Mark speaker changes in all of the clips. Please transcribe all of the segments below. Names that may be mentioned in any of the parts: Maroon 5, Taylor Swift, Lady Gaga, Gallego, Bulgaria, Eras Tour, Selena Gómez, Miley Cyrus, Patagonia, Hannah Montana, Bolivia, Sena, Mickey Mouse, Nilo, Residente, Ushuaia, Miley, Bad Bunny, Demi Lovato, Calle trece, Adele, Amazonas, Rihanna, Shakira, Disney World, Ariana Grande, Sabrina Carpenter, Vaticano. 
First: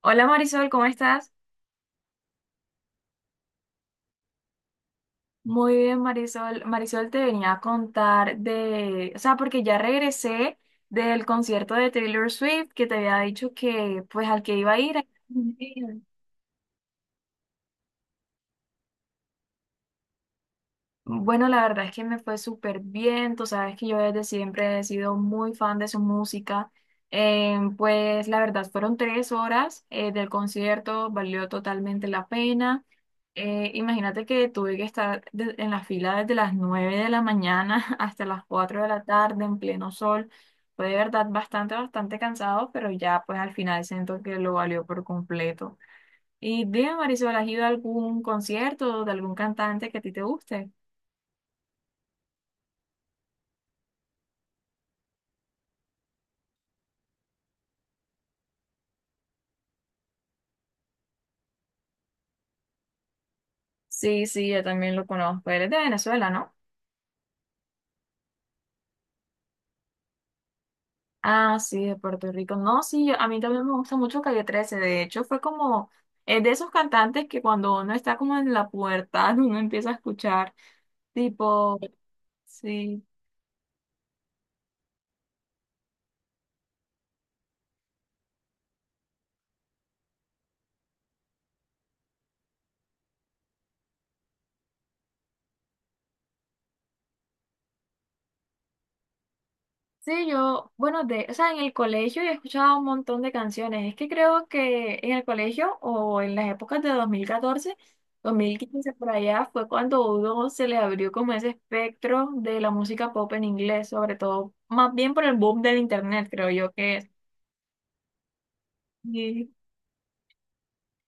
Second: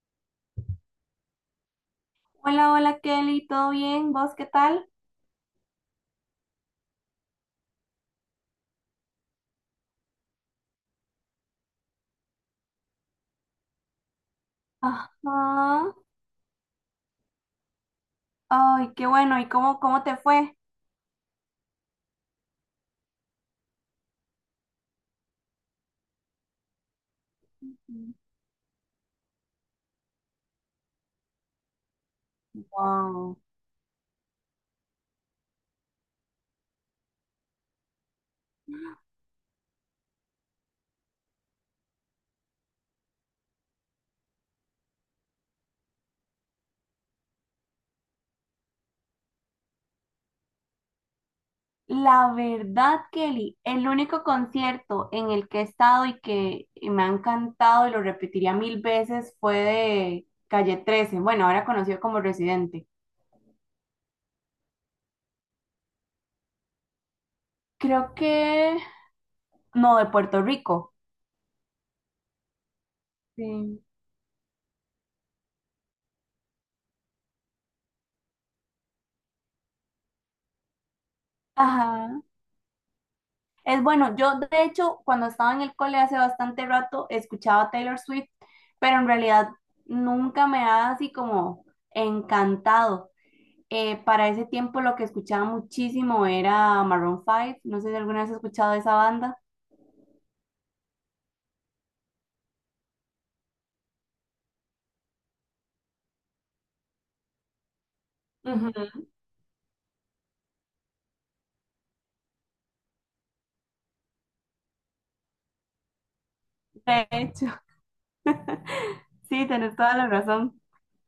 Speaker 1: Hola Marisol, ¿cómo estás?
Speaker 2: Hola, hola Kelly, ¿todo bien? ¿Vos qué tal?
Speaker 1: Muy bien, Marisol. Marisol te venía a contar de, o sea, porque ya regresé del concierto de Taylor Swift que te había dicho que pues al que iba a ir.
Speaker 2: Ajá. Ay, qué bueno. ¿Y cómo te fue?
Speaker 1: Bueno, la verdad es que me fue súper bien, tú sabes que yo desde siempre he sido muy fan de su música.
Speaker 2: Ujú.
Speaker 1: Pues la verdad fueron tres horas del concierto, valió totalmente la pena.
Speaker 2: Wow.
Speaker 1: Imagínate que tuve que estar en la fila desde las nueve de la mañana hasta las cuatro de la tarde en pleno sol, fue de verdad bastante, bastante cansado, pero ya pues al final siento que lo valió por completo. Y dime, Marisol, ¿has ido a algún concierto de algún cantante que a ti te guste?
Speaker 2: La verdad, Kelly, el único concierto en el que he estado y que me ha encantado y lo repetiría mil veces fue de Calle trece. Bueno, ahora conocido como Residente.
Speaker 1: Sí, sí, yo también lo conozco. Él es de Venezuela, ¿no?
Speaker 2: Creo que... No, de Puerto Rico.
Speaker 1: Ah, sí, de Puerto Rico. No, sí, a mí también me
Speaker 2: Sí.
Speaker 1: gusta mucho Calle trece. De hecho, fue es de esos cantantes que cuando uno está como en la pubertad, uno empieza a escuchar, tipo,
Speaker 2: Ajá.
Speaker 1: sí.
Speaker 2: Es bueno, yo de hecho cuando estaba en el cole hace bastante rato escuchaba Taylor Swift, pero en realidad nunca me ha así como encantado. Para ese tiempo lo que escuchaba muchísimo era Maroon 5, no sé si alguna vez has escuchado esa banda.
Speaker 1: Sí, bueno, o sea, en el colegio he escuchado un montón de canciones. Es que creo que en el colegio o en las épocas de dos mil catorce, dos mil quince,
Speaker 2: Ujú.
Speaker 1: por allá fue cuando a uno se le abrió como ese espectro de la música pop en inglés, sobre todo, más bien por el boom del internet, creo yo que
Speaker 2: De
Speaker 1: es.
Speaker 2: hecho, sí, tenés toda la razón.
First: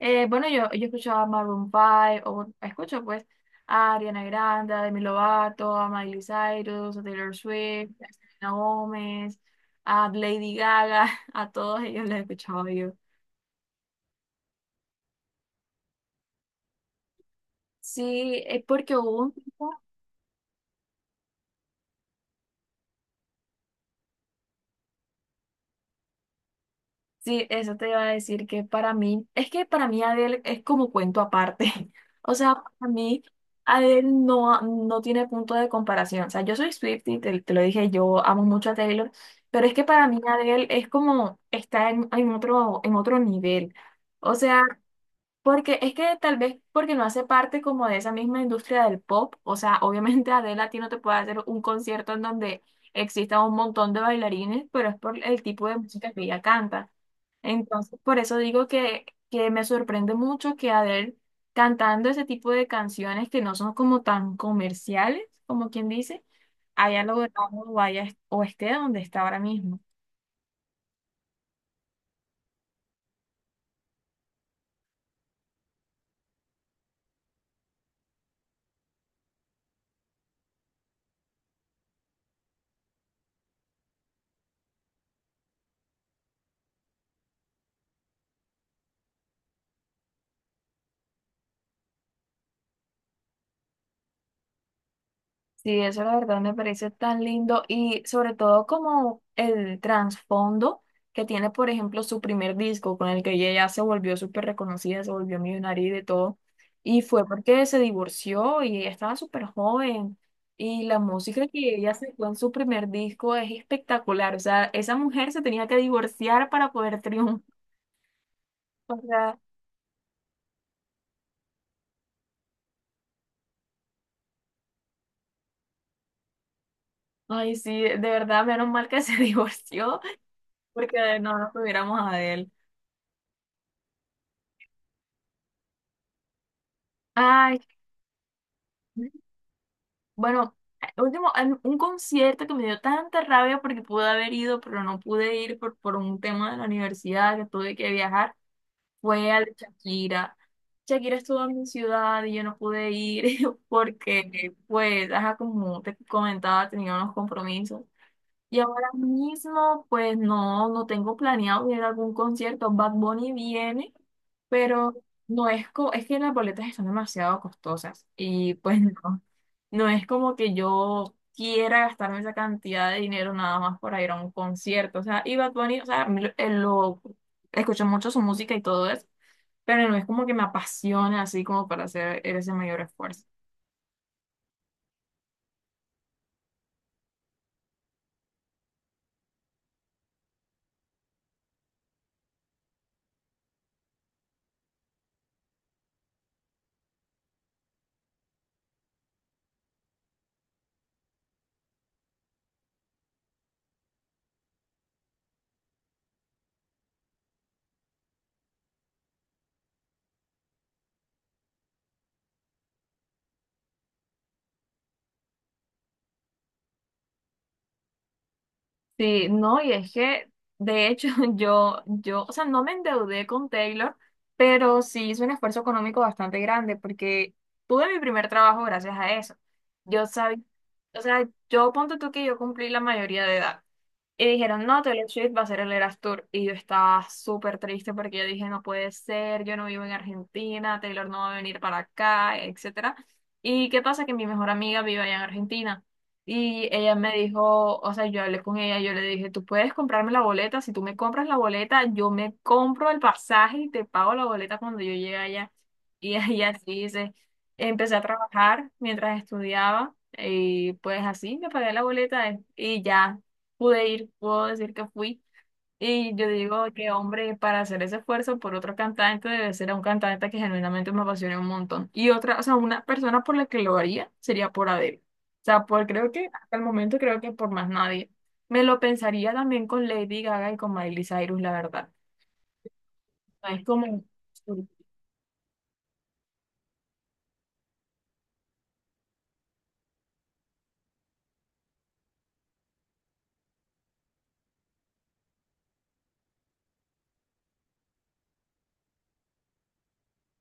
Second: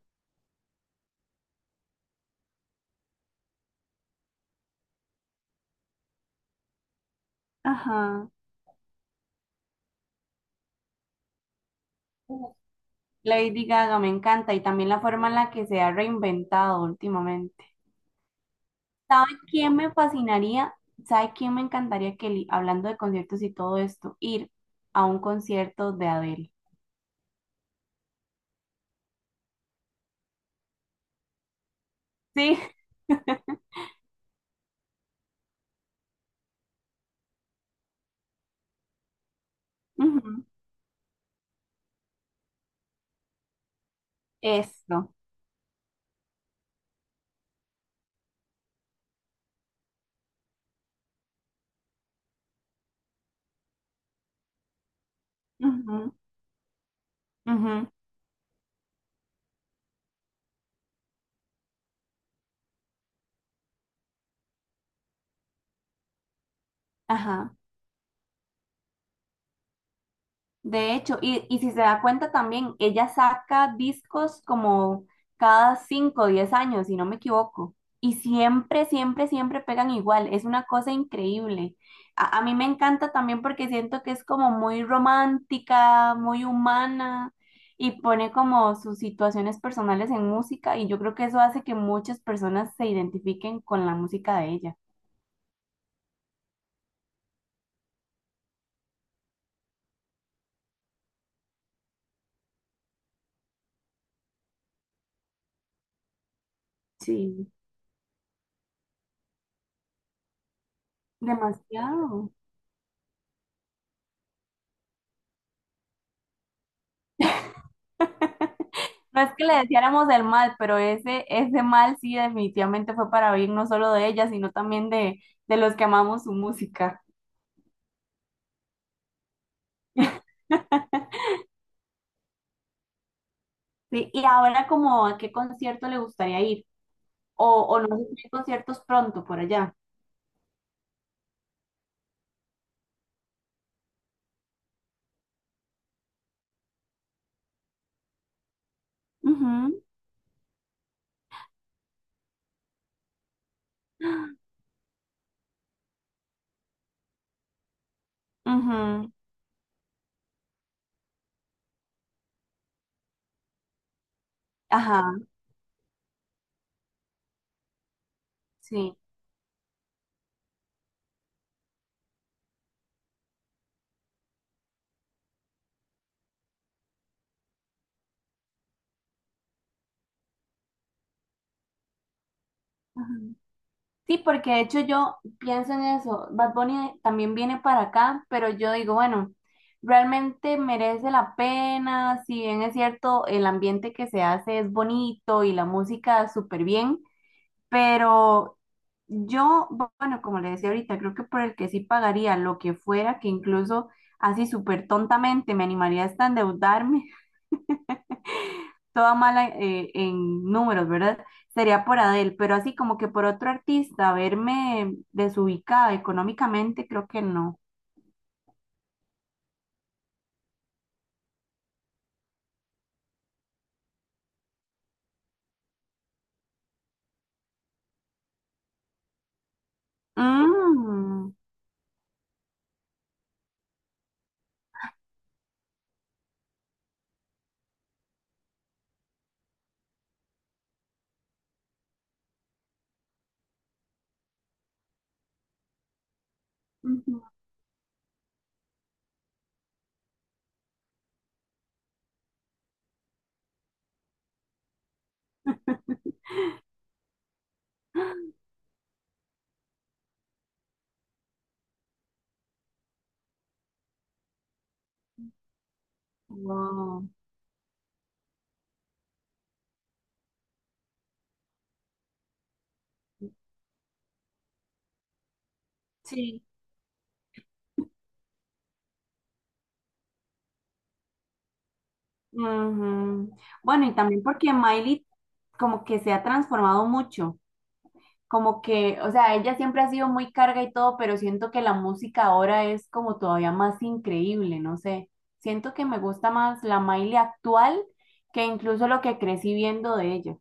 Speaker 1: Yo escuchaba a Maroon 5, o bueno, escucho pues a Ariana Grande, a Demi Lovato, a Miley Cyrus, a Taylor Swift, a
Speaker 2: Ajá.
Speaker 1: Selena Gómez, a Lady Gaga, a todos ellos los escuchaba yo.
Speaker 2: Lady Gaga me encanta y también la forma en la que se ha reinventado últimamente.
Speaker 1: Sí, es porque hubo
Speaker 2: ¿Sabe
Speaker 1: un tiempo.
Speaker 2: quién me fascinaría? ¿Sabe quién me encantaría, Kelly, hablando de conciertos y todo esto, ir a un concierto de Adele?
Speaker 1: Sí, eso te iba a decir que para mí, es que para mí Adele es como cuento aparte. O sea,
Speaker 2: Sí,
Speaker 1: para mí Adele no, no tiene punto de comparación. O sea, yo soy Swiftie, te lo dije, yo amo mucho a Taylor, pero es que para mí
Speaker 2: ujú.
Speaker 1: Adele es como está en otro nivel. O sea,
Speaker 2: Esto.
Speaker 1: porque es que tal vez porque no hace parte como de esa misma industria del pop. O sea, obviamente Adele a ti no te puede hacer un concierto en donde exista un montón de bailarines, pero es por el tipo de música
Speaker 2: Ujú,
Speaker 1: que ella canta.
Speaker 2: ujú,
Speaker 1: Entonces, por eso digo que me sorprende mucho que Adele cantando ese tipo de canciones que no son como tan comerciales, como quien dice, haya logrado
Speaker 2: ajá.
Speaker 1: o esté donde está ahora mismo.
Speaker 2: De hecho, y si se da cuenta también, ella saca discos como cada 5 o 10 años, si no me equivoco. Y siempre, siempre, siempre pegan igual. Es una cosa increíble. A mí me encanta también porque siento que es como muy romántica, muy humana y pone como sus situaciones personales en música y yo creo que eso hace que muchas personas se identifiquen con la música de ella.
Speaker 1: Sí, eso la verdad me parece tan lindo y sobre todo como el trasfondo que tiene, por ejemplo, su primer disco con el que ella ya se volvió súper reconocida, se volvió millonaria y de todo. Y fue
Speaker 2: Sí.
Speaker 1: porque se divorció y ella estaba súper joven. Y la música que ella sacó
Speaker 2: Demasiado.
Speaker 1: en su primer disco es espectacular. O sea, esa mujer se tenía que divorciar para poder triunfar. O
Speaker 2: No es
Speaker 1: sea,
Speaker 2: que le deseáramos el mal, pero ese mal sí definitivamente fue para bien, no solo de ella, sino también de los que amamos su música.
Speaker 1: ay, sí, de verdad, menos mal que se divorció porque no nos tuviéramos a él.
Speaker 2: Sí, y ahora como a qué concierto le gustaría ir,
Speaker 1: Ay.
Speaker 2: o no sé si hay conciertos pronto por allá.
Speaker 1: Bueno, un concierto que me dio tanta rabia porque pude haber ido, pero no pude ir por un tema de la universidad que tuve que viajar, fue al de
Speaker 2: Ujú,
Speaker 1: Shakira. Shakira estuvo en mi ciudad y yo no pude ir porque, pues, ajá, como te comentaba, tenía unos compromisos. Y ahora
Speaker 2: ujú,
Speaker 1: mismo, pues, no, no tengo planeado ir a algún concierto. Bad Bunny viene, pero
Speaker 2: ajá,
Speaker 1: no es, co- es que las boletas están demasiado costosas y pues
Speaker 2: sí.
Speaker 1: no. No es como que yo quiera gastarme esa cantidad de dinero nada más para ir a un concierto. O sea, y Bad Bunny, o sea, a mí lo, escucho mucho su música y todo eso, pero no es como que me apasiona así como para hacer ese mayor esfuerzo.
Speaker 2: Sí, porque de hecho yo pienso en eso. Bad Bunny también viene para acá, pero yo digo, bueno, realmente merece la pena, si bien es cierto, el ambiente que se hace es bonito y la música súper bien, pero yo, bueno, como le decía ahorita, creo que por el que sí pagaría lo que fuera, que incluso así súper tontamente me animaría hasta endeudarme toda mala en números, ¿verdad? Sería por Adele, pero así como que por otro artista, verme desubicada económicamente, creo que no.
Speaker 1: Sí, no, y de hecho, o sea, no me endeudé con Taylor, pero sí hice un esfuerzo económico bastante grande porque tuve mi primer trabajo gracias a eso. Yo sabía, o sea,
Speaker 2: Mm,
Speaker 1: yo ponte tú que yo cumplí la mayoría de edad. Y dijeron, no, Taylor Swift va a ser el Eras Tour. Y yo estaba súper triste porque yo dije, no puede ser, yo no vivo en Argentina, Taylor no va a venir para acá, etcétera. ¿Y qué pasa? Que mi mejor amiga vive allá en Argentina. Y ella me
Speaker 2: ujú,
Speaker 1: dijo, o sea, yo hablé con ella, yo le dije, tú puedes comprarme la boleta, si tú me compras la boleta, yo me compro el pasaje y te pago la boleta cuando yo llegue allá. Y ella así dice, empecé a trabajar mientras estudiaba y pues así me pagué la boleta y ya pude ir, puedo decir que fui. Y yo digo que,
Speaker 2: wow,
Speaker 1: hombre, para hacer ese esfuerzo por otro cantante debe ser un cantante que genuinamente me apasione un montón. Y otra, o sea, una persona por la que lo haría sería por Adele. O sea, creo que
Speaker 2: sí.
Speaker 1: hasta el momento creo que por más nadie. Me lo pensaría también con Lady Gaga y con Miley Cyrus, la verdad.
Speaker 2: Ujú.
Speaker 1: O sea, es
Speaker 2: Bueno, y
Speaker 1: como...
Speaker 2: también porque Miley como que se ha transformado mucho. Como que, o sea, ella siempre ha sido muy carga y todo, pero siento que la música ahora es como todavía más increíble, no sé. Siento que me gusta más la Miley actual que incluso lo que crecí viendo de ella.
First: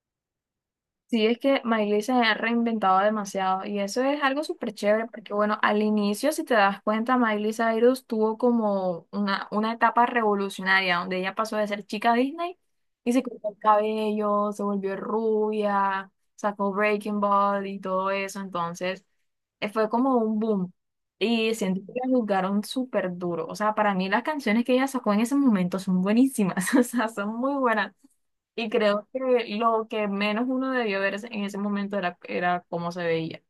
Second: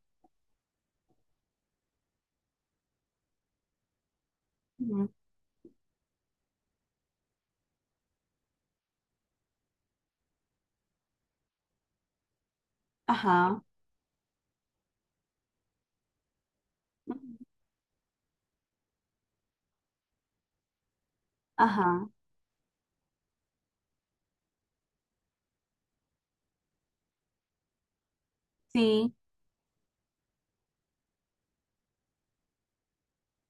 Speaker 1: Sí, es que Miley se ha reinventado demasiado y eso es algo súper chévere
Speaker 2: Ujú.
Speaker 1: porque bueno, al inicio, si te das cuenta, Miley Cyrus tuvo como una etapa revolucionaria donde ella pasó de ser chica Disney y se cortó el
Speaker 2: Ajá,
Speaker 1: cabello, se volvió rubia, sacó Breaking
Speaker 2: ujú,
Speaker 1: Bad y todo eso, entonces fue como un boom y siento que
Speaker 2: ajá,
Speaker 1: la juzgaron súper duro, o sea, para mí las canciones que ella sacó en ese momento son buenísimas, o sea, son muy buenas. Y creo
Speaker 2: sí.
Speaker 1: que lo que menos uno debió ver en ese momento era cómo se veía.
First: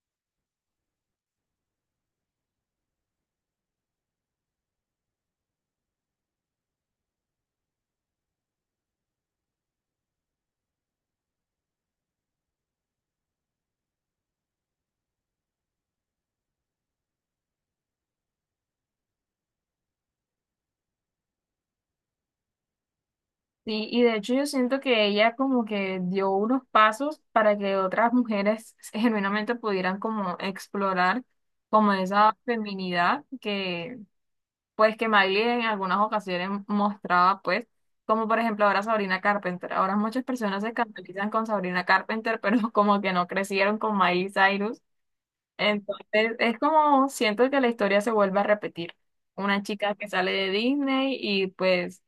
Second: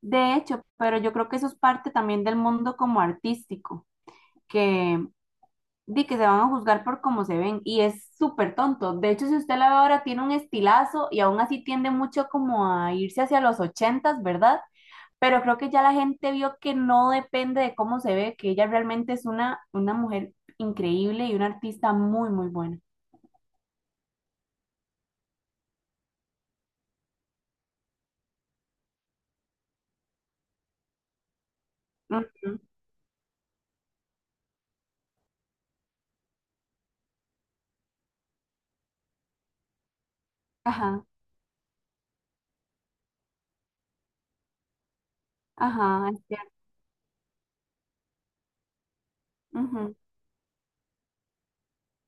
Speaker 2: De hecho, pero yo creo que eso es parte también del mundo como artístico, que di que se van a juzgar por cómo se ven y es súper tonto. De hecho, si usted la ve ahora tiene un estilazo y aún así tiende mucho como a irse hacia los ochentas, ¿verdad? Pero creo que ya la gente vio que no depende de cómo se ve, que ella realmente es una mujer increíble y una artista muy buena.
Speaker 1: Sí, y de hecho yo siento que ella como que dio unos pasos para que otras mujeres genuinamente pudieran como explorar como esa
Speaker 2: Ujú.
Speaker 1: feminidad que pues que Miley en algunas ocasiones mostraba pues, como por ejemplo ahora Sabrina Carpenter. Ahora muchas personas se
Speaker 2: Ajá,
Speaker 1: escandalizan con Sabrina Carpenter, pero como que no crecieron con Miley Cyrus.
Speaker 2: ajá, es
Speaker 1: Entonces,
Speaker 2: cierto.
Speaker 1: es como siento que la historia se vuelve a repetir. Una chica
Speaker 2: Ujú,
Speaker 1: que sale de Disney y pues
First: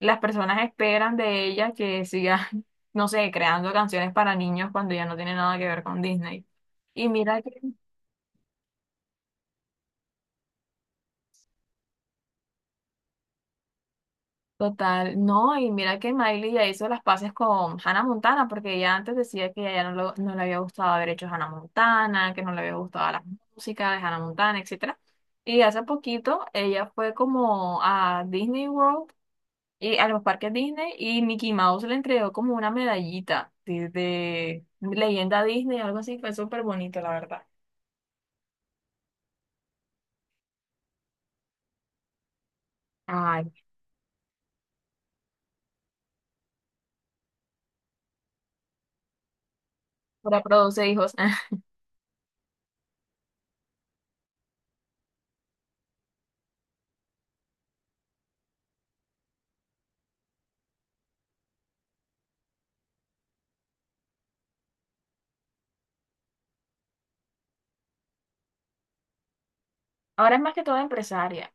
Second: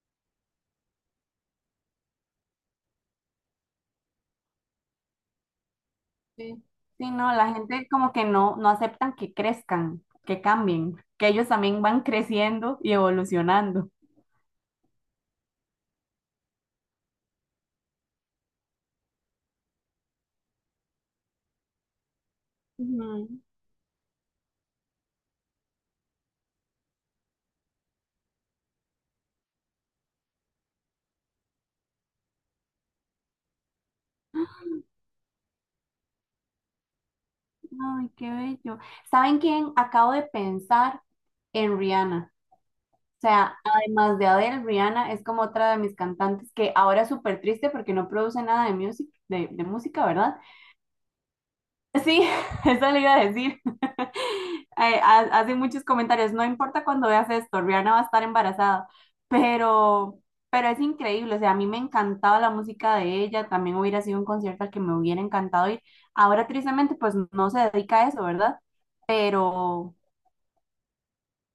Speaker 1: las personas esperan de ella que siga, no sé, creando canciones para niños cuando ya no tiene nada que ver con Disney.
Speaker 2: sí.
Speaker 1: Y
Speaker 2: Sí, no,
Speaker 1: mira que,
Speaker 2: la gente como que no, no aceptan que crezcan, que cambien, que ellos también van creciendo y evolucionando.
Speaker 1: total, no, y mira que Miley ya hizo las paces con Hannah Montana, porque ella antes decía que a ella no, no le había gustado haber hecho Hannah Montana, que no le había gustado la
Speaker 2: Ujú.
Speaker 1: música de Hannah Montana, etcétera. Y hace poquito ella fue como a Disney World a los parques Disney y Mickey Mouse le entregó como una medallita sí, de leyenda Disney, algo así, fue súper bonito, la verdad.
Speaker 2: Ay, qué bello. ¿Saben quién? Acabo de pensar en Rihanna. O
Speaker 1: Ay,
Speaker 2: sea, además de Adele, Rihanna es como otra de mis cantantes que ahora es súper triste porque no produce nada de, music, de música, ¿verdad?
Speaker 1: para produce hijos.
Speaker 2: Sí, eso le iba a decir. Hace muchos comentarios, no importa cuando veas esto, Rihanna va a estar embarazada, pero, pero es increíble, o sea, a mí me encantaba la música de ella, también hubiera sido un concierto al que me hubiera encantado ir. Ahora tristemente pues no se dedica a eso, ¿verdad? Pero...
Speaker 1: Ahora es más que todo empresaria.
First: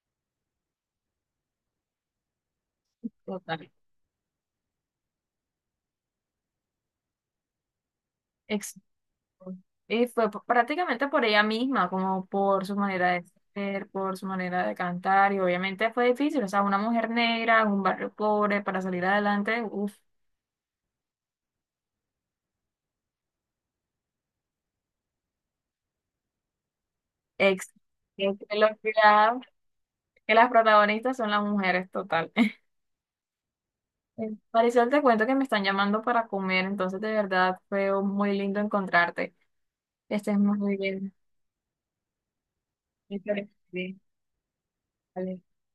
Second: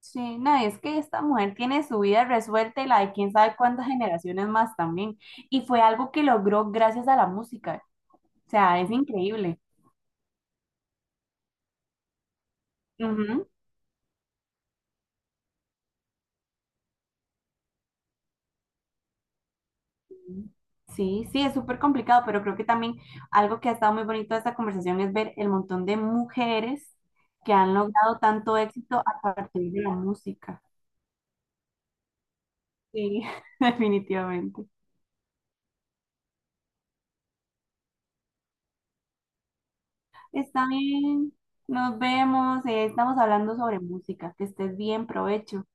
Speaker 2: Sí, no, es que esta mujer tiene su vida resuelta y la de quién sabe
Speaker 1: Total.
Speaker 2: cuántas generaciones más también. Y fue algo que logró gracias a la música. O
Speaker 1: Ex-
Speaker 2: sea, es increíble.
Speaker 1: Y fue prácticamente por ella misma, como por su manera de
Speaker 2: Ujú.
Speaker 1: ser, por su manera de cantar, y obviamente fue difícil, o sea, una mujer negra en un barrio pobre para salir adelante, uff,
Speaker 2: Sí, sí, es súper complicado, pero creo que también algo que ha estado muy bonito de esta conversación es ver el montón de mujeres que
Speaker 1: ex,
Speaker 2: han logrado
Speaker 1: es
Speaker 2: tanto
Speaker 1: que lo
Speaker 2: éxito a partir de la
Speaker 1: que las
Speaker 2: música.
Speaker 1: protagonistas son las mujeres, total.
Speaker 2: Sí, definitivamente.
Speaker 1: Marisol, te cuento que me están llamando para comer, entonces de verdad fue muy lindo encontrarte. Estés
Speaker 2: Está
Speaker 1: muy bien.
Speaker 2: bien, nos vemos, estamos
Speaker 1: Muchas
Speaker 2: hablando sobre
Speaker 1: gracias.
Speaker 2: música. Que estés bien,
Speaker 1: Vale.
Speaker 2: provecho.